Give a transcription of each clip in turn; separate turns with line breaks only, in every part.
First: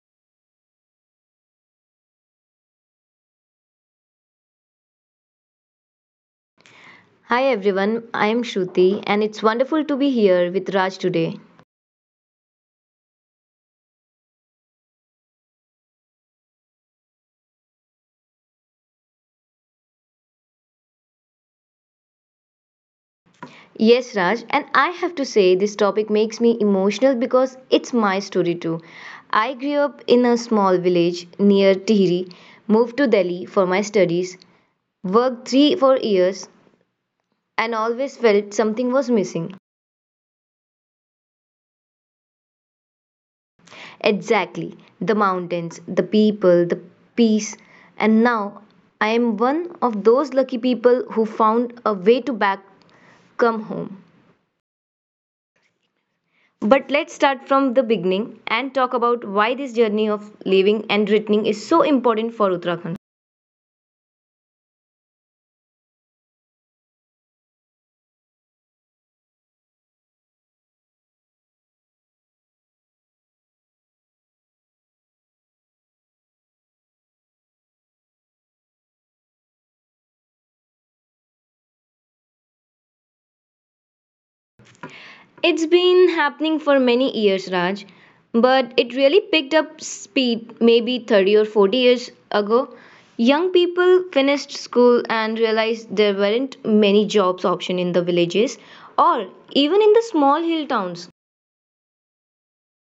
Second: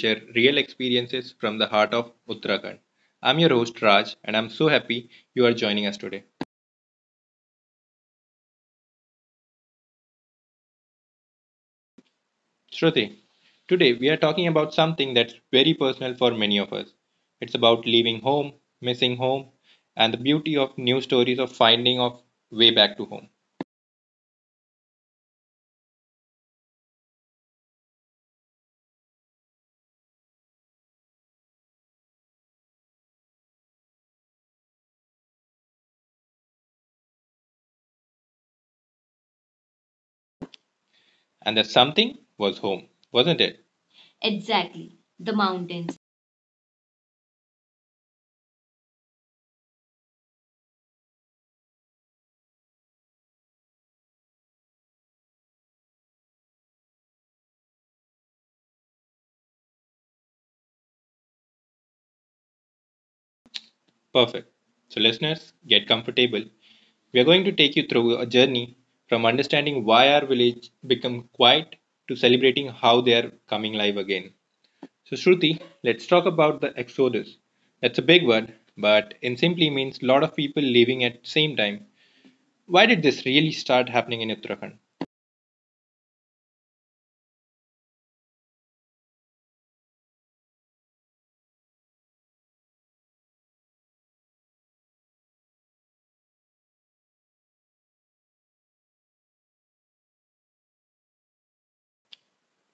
share real experiences from the heart of Uttarakhand. I'm your host, Raj, and I'm so happy you are joining us today.
Hi everyone, I am Shruti and it's wonderful to be here with Raj today.
Shruti, today we are talking about something that's very personal for many of us. It's about leaving home, missing home, and the beauty of new stories of finding of way back to home.
Yes, Raj, and I have to say this topic makes me emotional because it's my story too. I grew up in a small village near Tihri, moved to Delhi for my studies, worked 3 4 years and always felt something was missing.
And the something was home, wasn't it?
Exactly,
Exactly,
the
the
mountains,
mountains.
the people, the peace, and now I am one of those lucky people who found a way to back come home. But let's start from the beginning and talk about why this journey of living and writing is so important for Uttarakhand.
Perfect. So, listeners, get comfortable. We are going to take you through a journey from understanding why our village become quiet to celebrating how they are coming live again. So, Shruti, let's talk about the exodus. That's a big word, but it simply means a lot of people leaving at same time. Why did this really start happening in Uttarakhand?
It's been happening for many years, Raj, but it really picked up speed maybe 30 or 40 years ago. Young people finished school and realized there weren't many jobs option in the villages or even in the small hill towns.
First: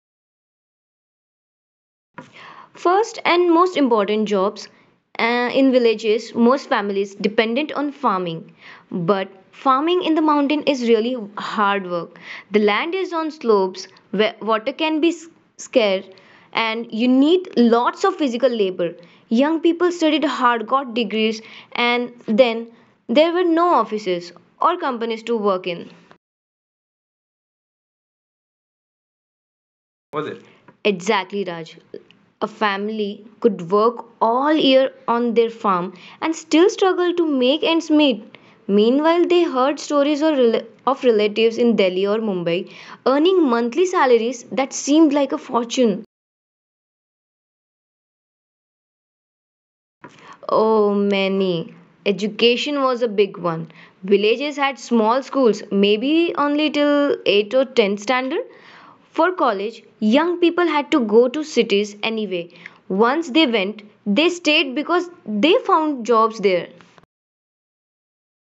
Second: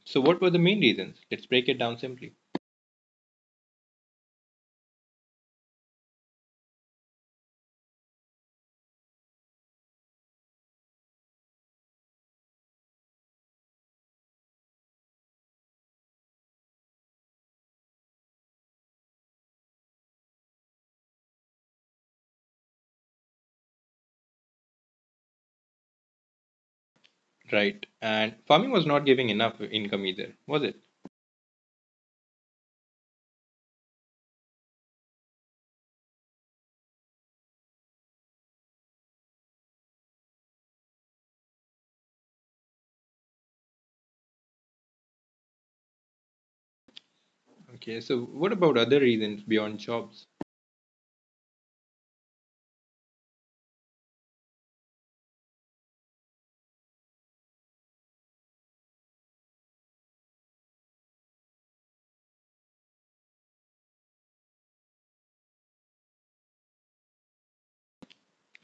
So, what were the main reasons? Let's break it down simply.
First and most important jobs in villages, most families dependent on farming. But farming in the mountain is really hard work. The land is on slopes where water can be scarce and you need lots of physical labor. Young people studied hard, got degrees, and then there were no offices or companies to work in.
Right. And farming was not giving enough income either, was it?
Exactly, Raj. A family could work all year on their farm and still struggle to make ends meet. Meanwhile, they heard stories of relatives in Delhi or Mumbai earning monthly salaries that seemed like a fortune.
Okay. So, what about other reasons beyond jobs?
Oh, many. Education was a big one. Villages had small schools, maybe only till 8 or 10 standard. For college, young people had to go to cities anyway. Once they went, they stayed because they found jobs there.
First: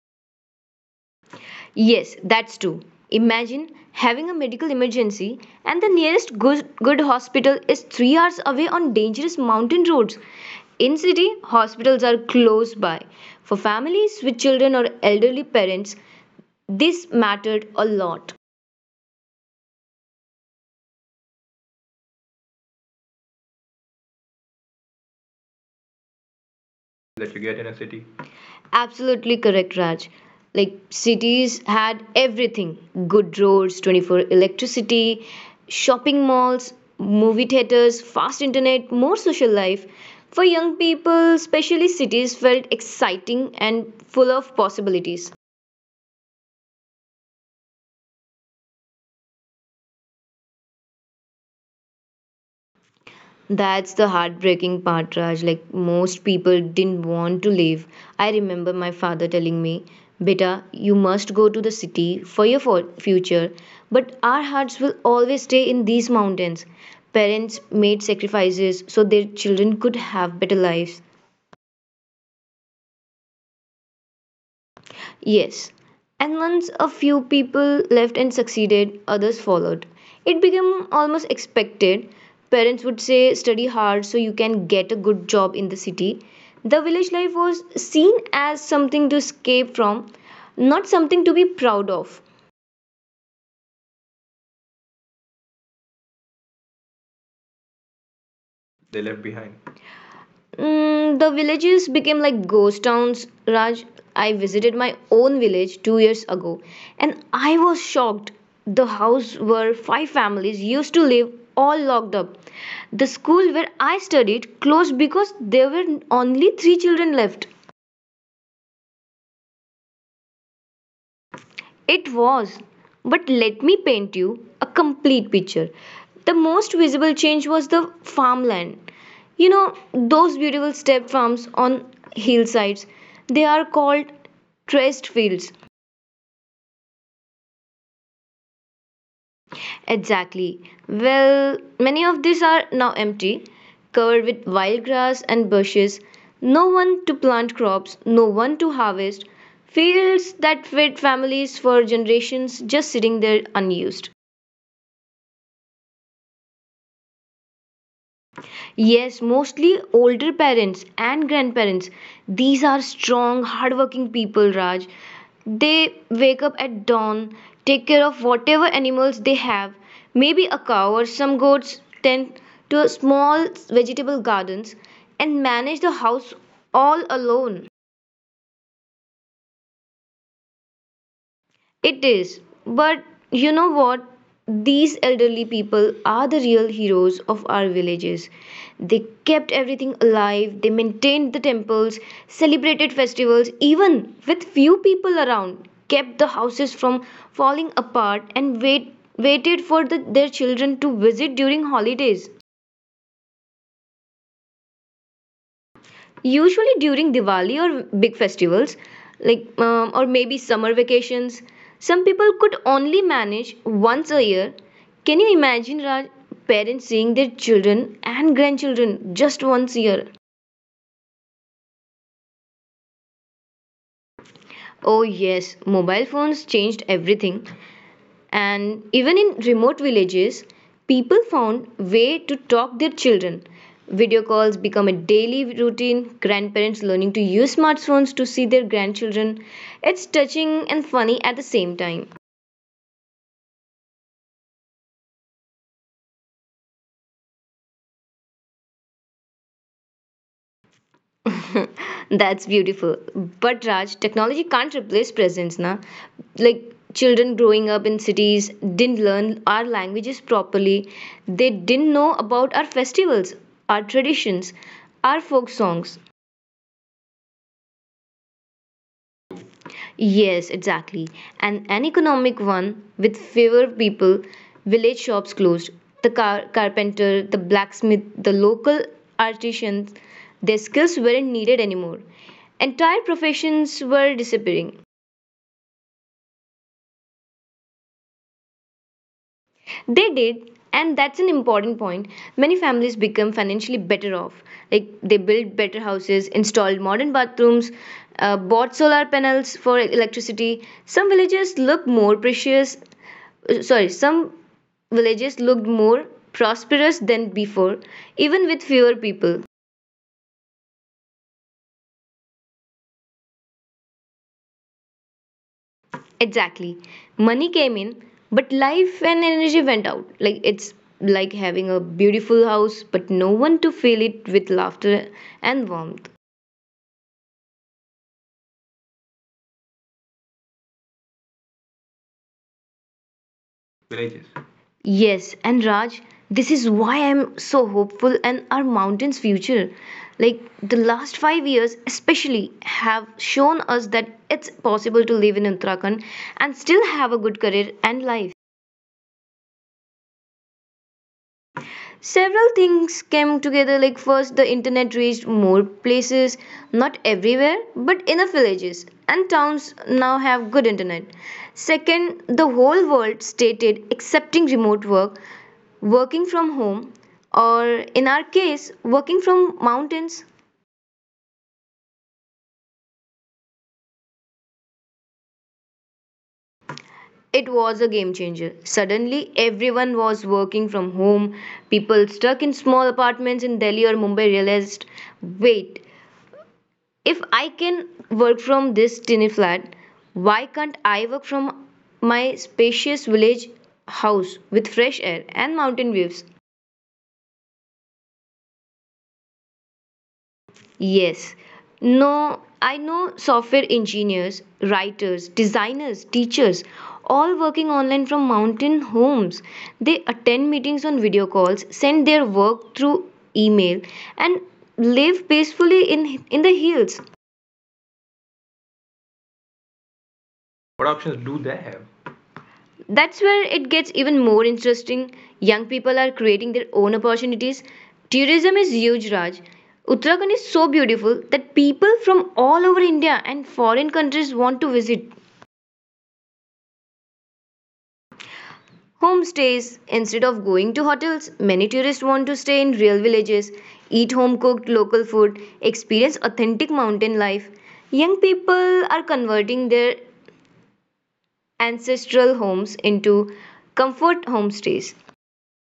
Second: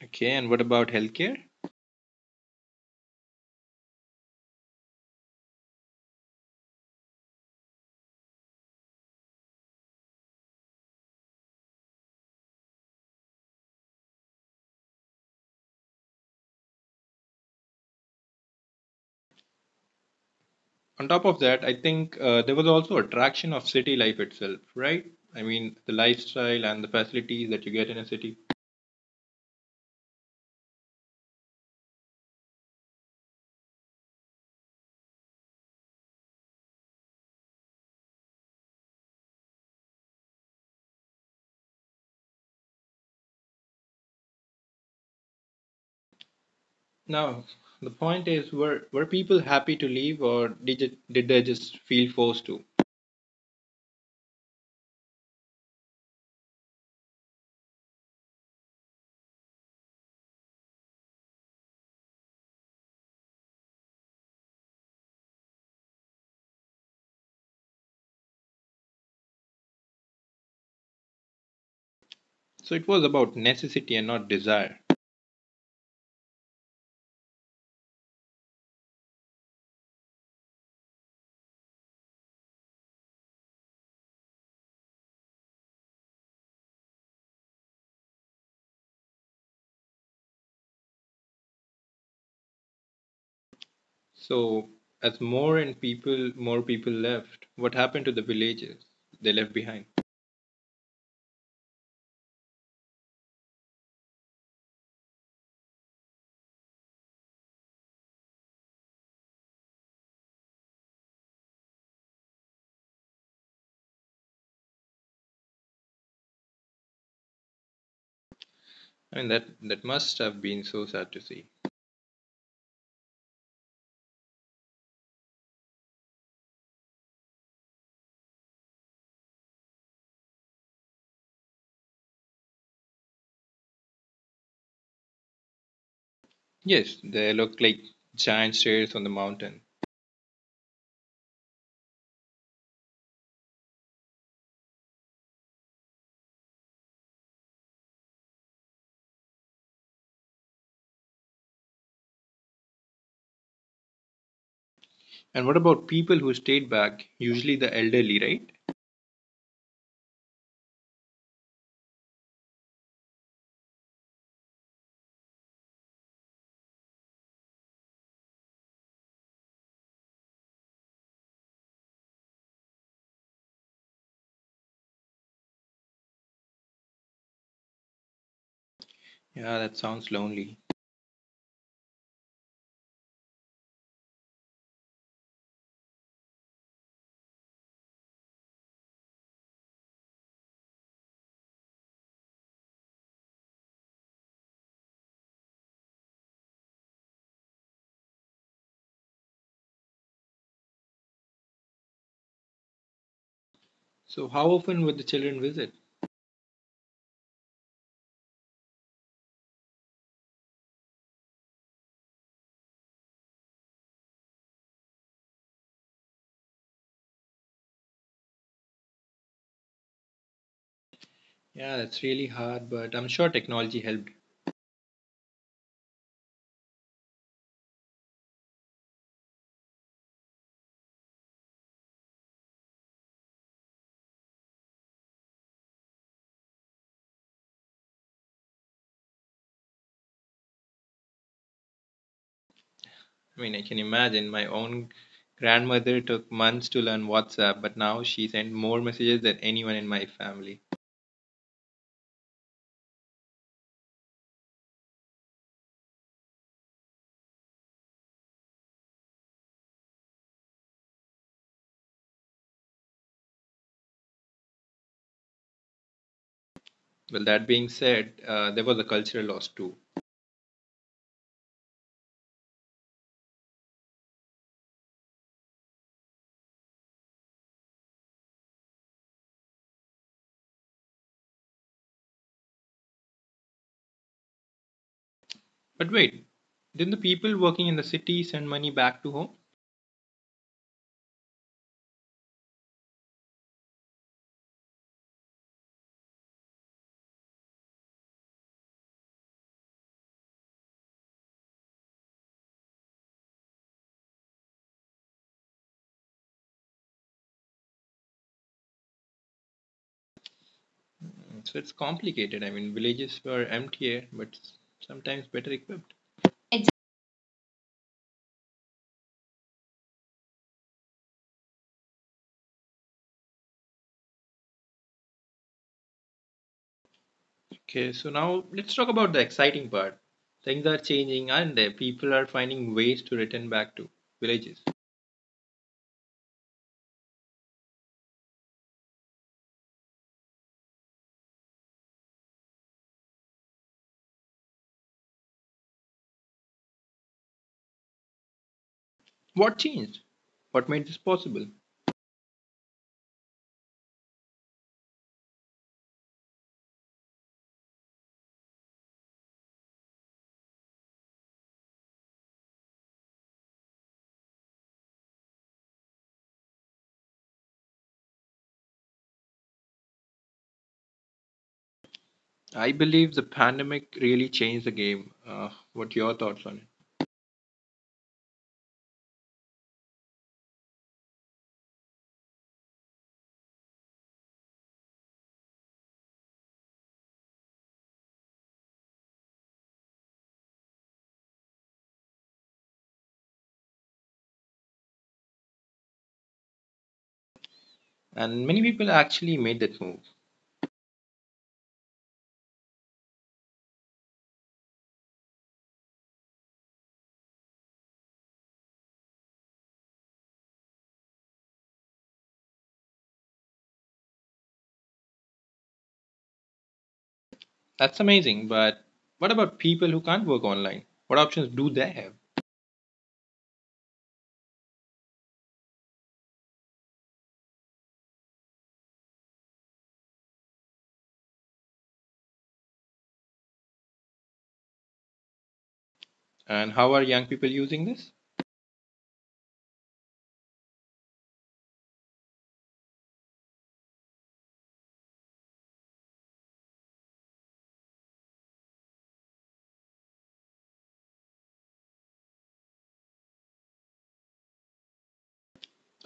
Okay, and what about healthcare?
Yes, that's true. Imagine having a medical emergency and the nearest good hospital is 3 hours away on dangerous mountain roads. In city, hospitals are close by. For families with children or elderly parents, this mattered a lot.
On top of that, I think there was also attraction of city life itself, right? I mean, the lifestyle and the facilities that you get in a city.
Absolutely correct, Raj. Like cities had everything, good roads, 24 electricity, shopping malls, movie theaters, fast internet, more social life. For young people, especially, cities felt exciting and full of possibilities.
Now, the point is, were people happy to leave, or did they just feel forced to?
That's the heartbreaking part, Raj. Like most people didn't want to leave. I remember my father telling me, Beta, you must go to the city for your future, but our hearts will always stay in these mountains. Parents made sacrifices so their children could have better lives.
So it was about necessity and not desire.
Yes. And once a few people left and succeeded, others followed. It became almost expected. Parents would say, study hard so you can get a good job in the city. The village life was seen as something to escape from, not something to be proud of.
So as more and people, more people left. What happened to the villages they left behind?
The villages became like ghost towns, Raj. I visited my own village 2 years ago and I was shocked. The house where five families used to live all locked up. The school where I studied closed because there were only three children left.
I mean, that must have been so sad to see.
It was. But let me paint you a complete picture. The most visible change was the farmland. You know, those beautiful step farms on hillsides. They are called traced fields.
Yes, they look like giant stairs on the mountain.
Exactly. Well, many of these are now empty, covered with wild grass and bushes. No one to plant crops, no one to harvest. Fields that fed families for generations just sitting there unused.
And what about people who stayed back? Usually the elderly, right?
Yes, mostly older parents and grandparents. These are strong, hardworking people, Raj. They wake up at dawn, take care of whatever animals they have, maybe a cow or some goats, tend to small vegetable gardens, and manage the house all alone.
Yeah, that sounds lonely.
It is. But you know what? These elderly people are the real heroes of our villages. They kept everything alive, they maintained the temples, celebrated festivals, even with few people around, kept the houses from falling apart, and waited for their children to visit during holidays.
So, how often would the children visit?
Usually during Diwali or big festivals, like or maybe summer vacations. Some people could only manage once a year. Can you imagine, Raj, parents seeing their children and grandchildren just once a year?
Yeah, that's really hard, but I'm sure technology helped.
Oh yes, mobile phones changed everything. And even in remote villages, people found way to talk their children. Video calls become a daily routine, grandparents learning to use smartphones to see their grandchildren. It's touching and funny at the same time.
I mean, I can imagine my own grandmother took months to learn WhatsApp, but now she sent more messages than anyone in my family.
That's beautiful. But Raj, technology can't replace presence, na? Like children growing up in cities didn't learn our languages properly. They didn't know about our festivals, our traditions, our folk songs.
Well, that being said, there was a cultural loss too.
Yes, exactly. And an economic one with fewer people, village shops closed, the carpenter, the blacksmith, the local artisans, their skills weren't needed anymore. Entire professions were disappearing.
But wait, didn't the people working in the city send money back to home?
They did, and that's an important point. Many families become financially better off. Like they built better houses, installed modern bathrooms, bought solar panels for electricity. Some villages look more precious sorry, some villages looked more prosperous than before, even with fewer people.
Mm, so it's complicated. I mean, villages were emptier, but sometimes better equipped.
Exactly. Money came in, but life and energy went out. Like it's like having a beautiful house, but no one to fill it with laughter and warmth.
Okay, so now let's talk about the exciting part. Things are changing and people are finding ways to return back to villages.
Yes, and Raj, this is why I'm so hopeful and our mountain's future. Like the last 5 years, especially, have shown us that it's possible to live in Uttarakhand and still have a good career and life.
What changed? What made this possible?
Several things came together, like first the internet reached more places, not everywhere but enough villages and towns now have good internet. Second, the whole world stated accepting remote work, working from home, or in our case, working from mountains.
I believe the pandemic really changed the game. What your thoughts on it?
It was a game changer. Suddenly everyone was working from home. People stuck in small apartments in Delhi or Mumbai realized, wait, if I can work from this tiny flat, why can't I work from my spacious village house with fresh air and mountain views?
And many people actually made that move.
Yes. No, I know software engineers, writers, designers, teachers, all working online from mountain homes. They attend meetings on video calls, send their work through email, and live peacefully in the hills.
That's amazing, but what about people who can't work online? What options do they have?
That's where it gets even more interesting. Young people are creating their own opportunities. Tourism is huge, Raj. Uttarakhand is so beautiful that people from all over India and foreign countries want to visit.
And how are young people using this?
Homestays. Instead of going to hotels, many tourists want to stay in real villages, eat home cooked local food, experience authentic mountain life. Young people are converting their ancestral homes into comfort homestays.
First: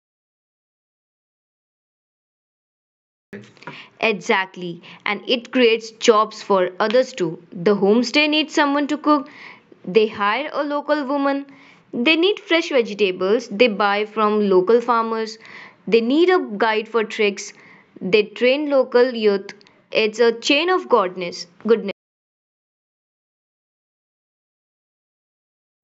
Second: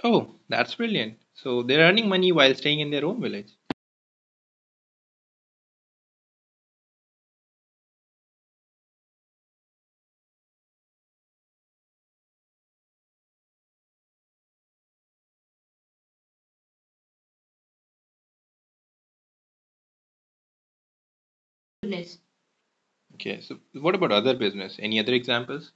Oh, that's brilliant. So they're earning money while staying in their own village.
Exactly, and it creates jobs for others too. The homestay needs someone to cook, they hire a local woman, they need fresh vegetables, they buy from local farmers, they need a guide for tricks, they train local youth. It's a chain of goodness.
Okay, so what about other business? Any other examples?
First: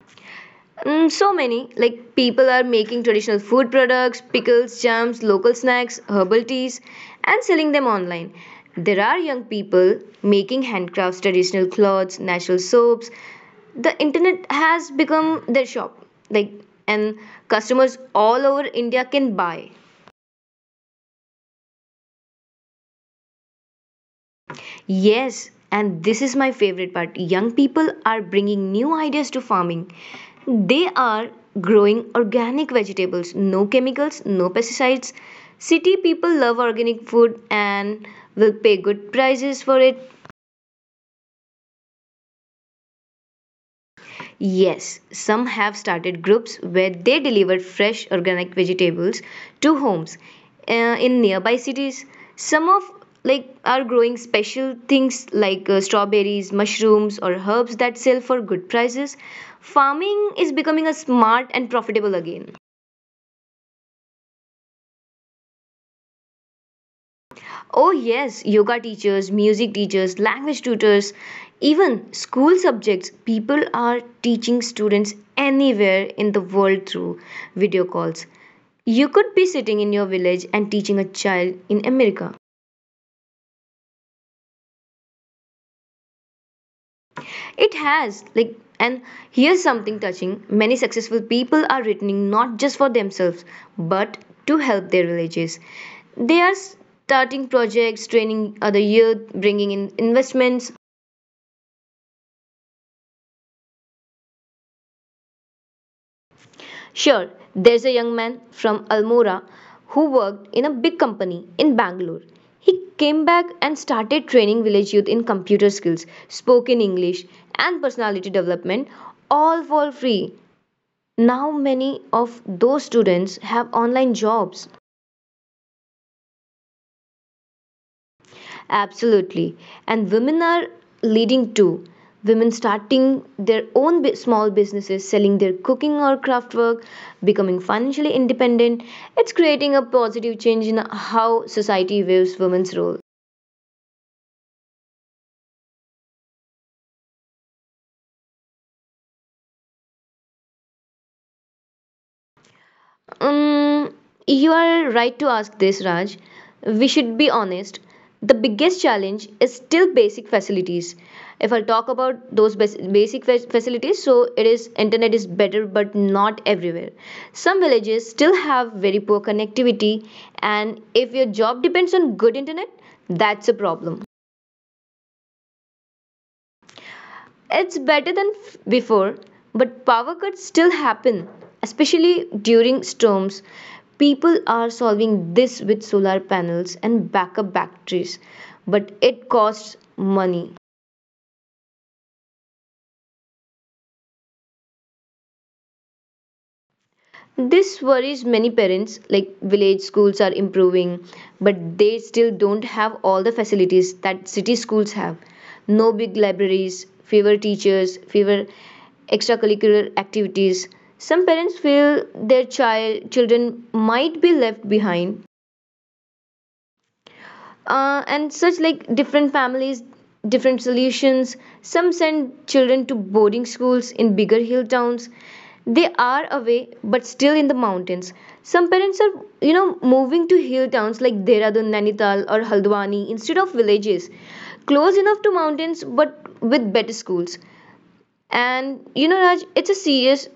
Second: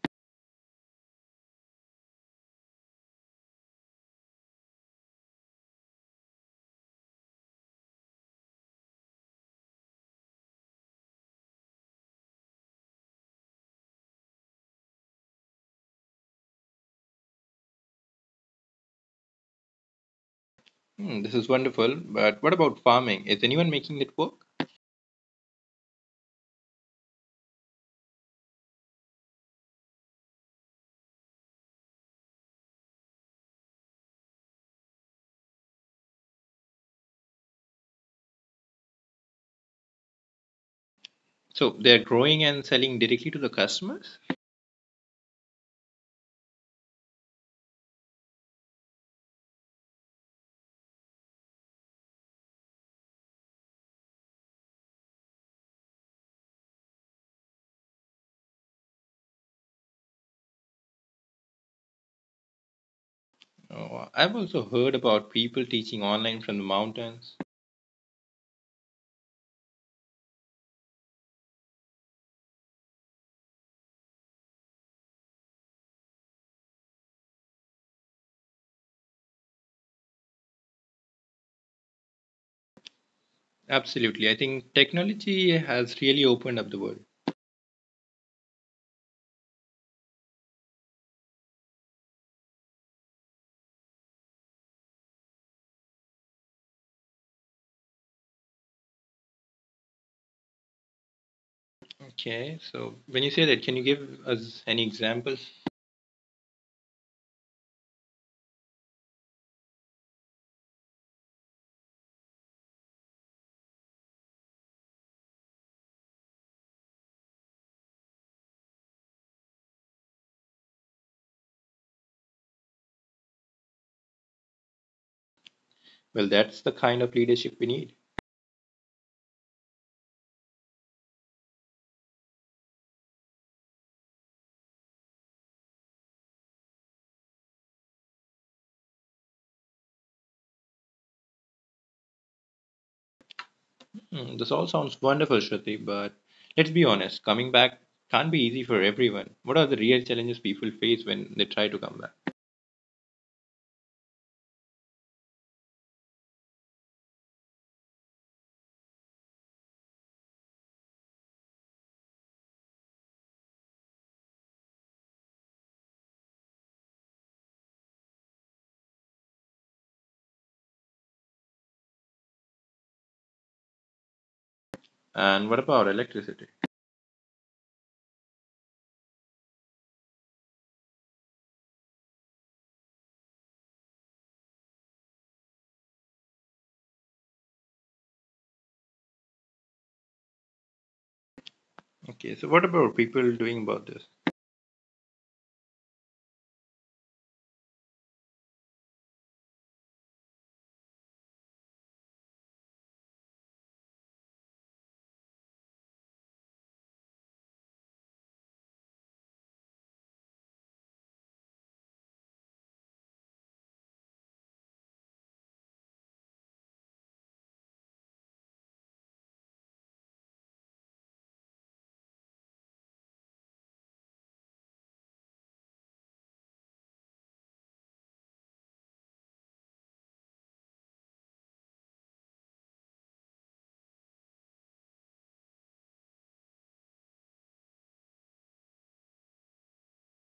Mm, so many. Like people are making traditional food products, pickles, jams, local snacks, herbal teas, and selling them online. There are young people making handcrafts, traditional clothes, natural soaps. The internet has become their shop. Like and customers all over India can buy.
Hmm, this is wonderful, but what about farming? Is anyone making that work?
Yes, and this is my favorite part. Young people are bringing new ideas to farming. They are growing organic vegetables, no chemicals, no pesticides. City people love organic food and will pay good prices for it.
So they're growing and selling directly to the customers?
Yes, some have started groups where they deliver fresh organic vegetables to homes uh, in nearby cities. Some of like are growing special things like strawberries, mushrooms, or herbs that sell for good prices. Farming is becoming a smart and profitable again.
Oh, I've also heard about people teaching online from the mountains.
Oh, yes, yoga teachers, music teachers, language tutors, even school subjects. People are teaching students anywhere in the world through video calls. You could be sitting in your village and teaching a child in America.
Absolutely, I think technology has really opened up the world.
It has, like, and here's something touching, many successful people are written not just for themselves, but to help their villages. They are starting projects, training other youth, bringing in investments.
Okay, so when you say that, can you give us any examples?
Sure, there's a young man from Almora who worked in a big company in Bangalore. He came back and started training village youth in computer skills, spoken English, and personality development, all for free. Now, many of those students have online jobs.
Well, that's the kind of leadership we need.
Absolutely. And women are leading too. Women starting their own small businesses, selling their cooking or craft work, becoming financially independent. It's creating a positive change in how society views women's role.
Hmm, this all sounds wonderful, Shruti, but let's be honest, coming back can't be easy for everyone. What are the real challenges people face when they try to come back?
Um, you are right to ask this, Raj. We should be honest. The biggest challenge is still basic facilities. If I talk about those basic facilities, so it is internet is better, but not everywhere. Some villages still have very poor connectivity, and if your job depends on good internet, that's a problem.
And what about electricity?
It's better than before, but power cuts still happen, especially during storms. People are solving this with solar panels and backup batteries, but it costs money.
Okay, so what about people doing about this?
This worries many parents. Like village schools are improving, but they still don't have all the facilities that city schools have. No big libraries, fewer teachers, fewer extracurricular activities. Some parents feel their children might be left behind. And such like different families, different solutions. Some send children to boarding schools in bigger hill towns, they are away but still in the mountains. Some parents are, you know, moving to hill towns like Dehradun, Nainital or Haldwani instead of villages, close enough to mountains but with better schools. And you know Raj, it's a serious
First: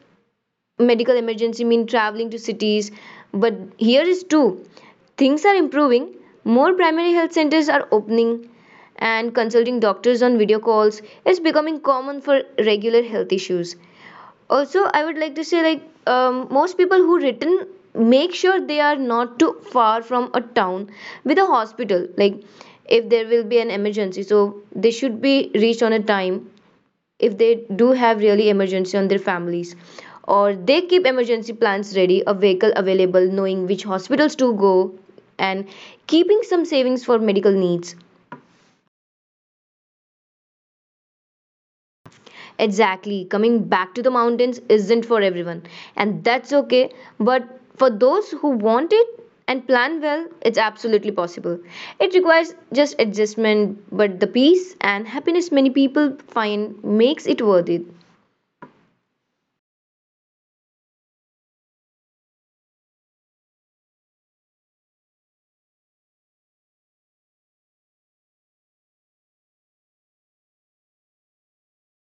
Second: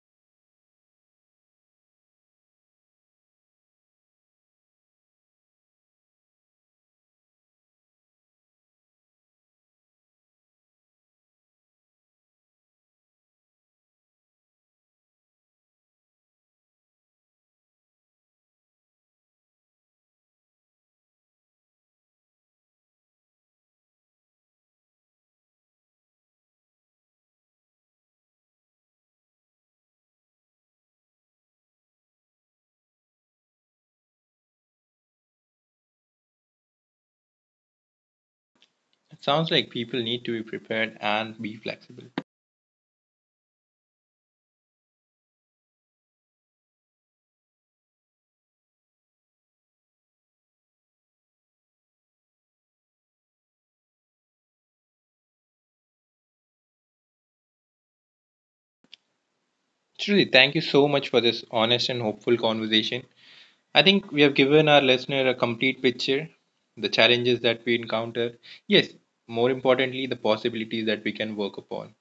medical emergency mean traveling to cities but here is too. Things are improving. More primary health centers are opening and consulting doctors on video calls is becoming common for regular health issues. Also I would like to say like most people who written make sure they are not too far from a town with a hospital, like if there will be an emergency so they should be reached on a time if they do have really emergency on their families, or they keep emergency plans ready, a vehicle available, knowing which hospitals to go, and keeping some savings for medical needs.
It sounds like people need to be prepared and be flexible.
Exactly. Coming back to the mountains isn't for everyone, and that's okay. But for those who want it and plan well, it's absolutely possible. It requires just adjustment, but the peace and happiness many people find makes it worth it.
Truly, thank you so much for this honest and hopeful conversation. I think we have given our listener a complete picture, the challenges that we encounter. Yes, more importantly, the possibilities that we can work upon.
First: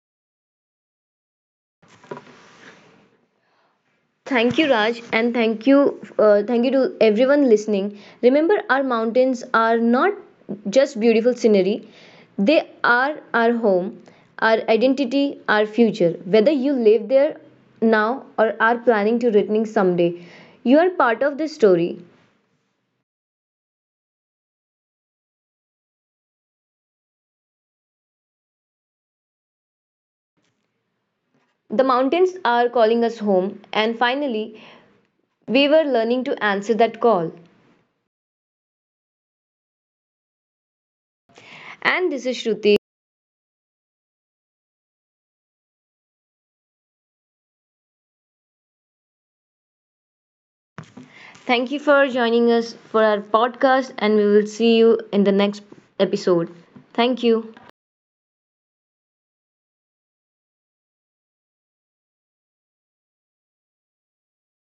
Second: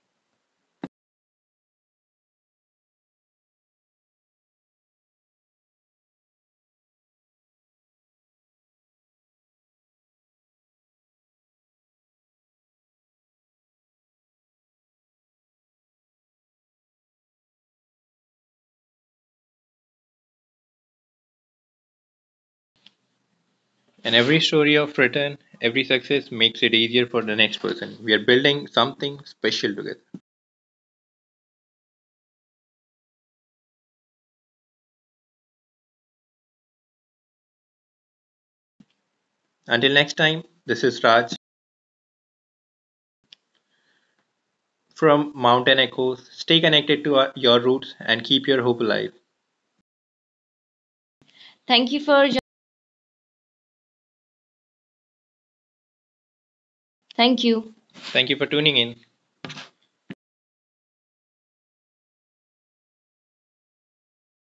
Thank you, Raj, and thank you to everyone listening. Remember, our mountains are not just beautiful scenery; they are our home, our identity, our future. Whether you live there now or are planning to returning someday, you are part of this story.
And every story of return, every success makes it easier for the next person. We are building something special together.
The mountains are calling us home, and finally, we were learning to answer that call.
Until next time, this is Raj
And this is Shruti.
from Mountain Echoes. Stay connected to our, your roots and keep your hope alive.
Thank you
Thank you
for
for jo-
joining us for our podcast, and we will see you in the next episode. Thank
Thank
you.
you. Thank you for tuning in.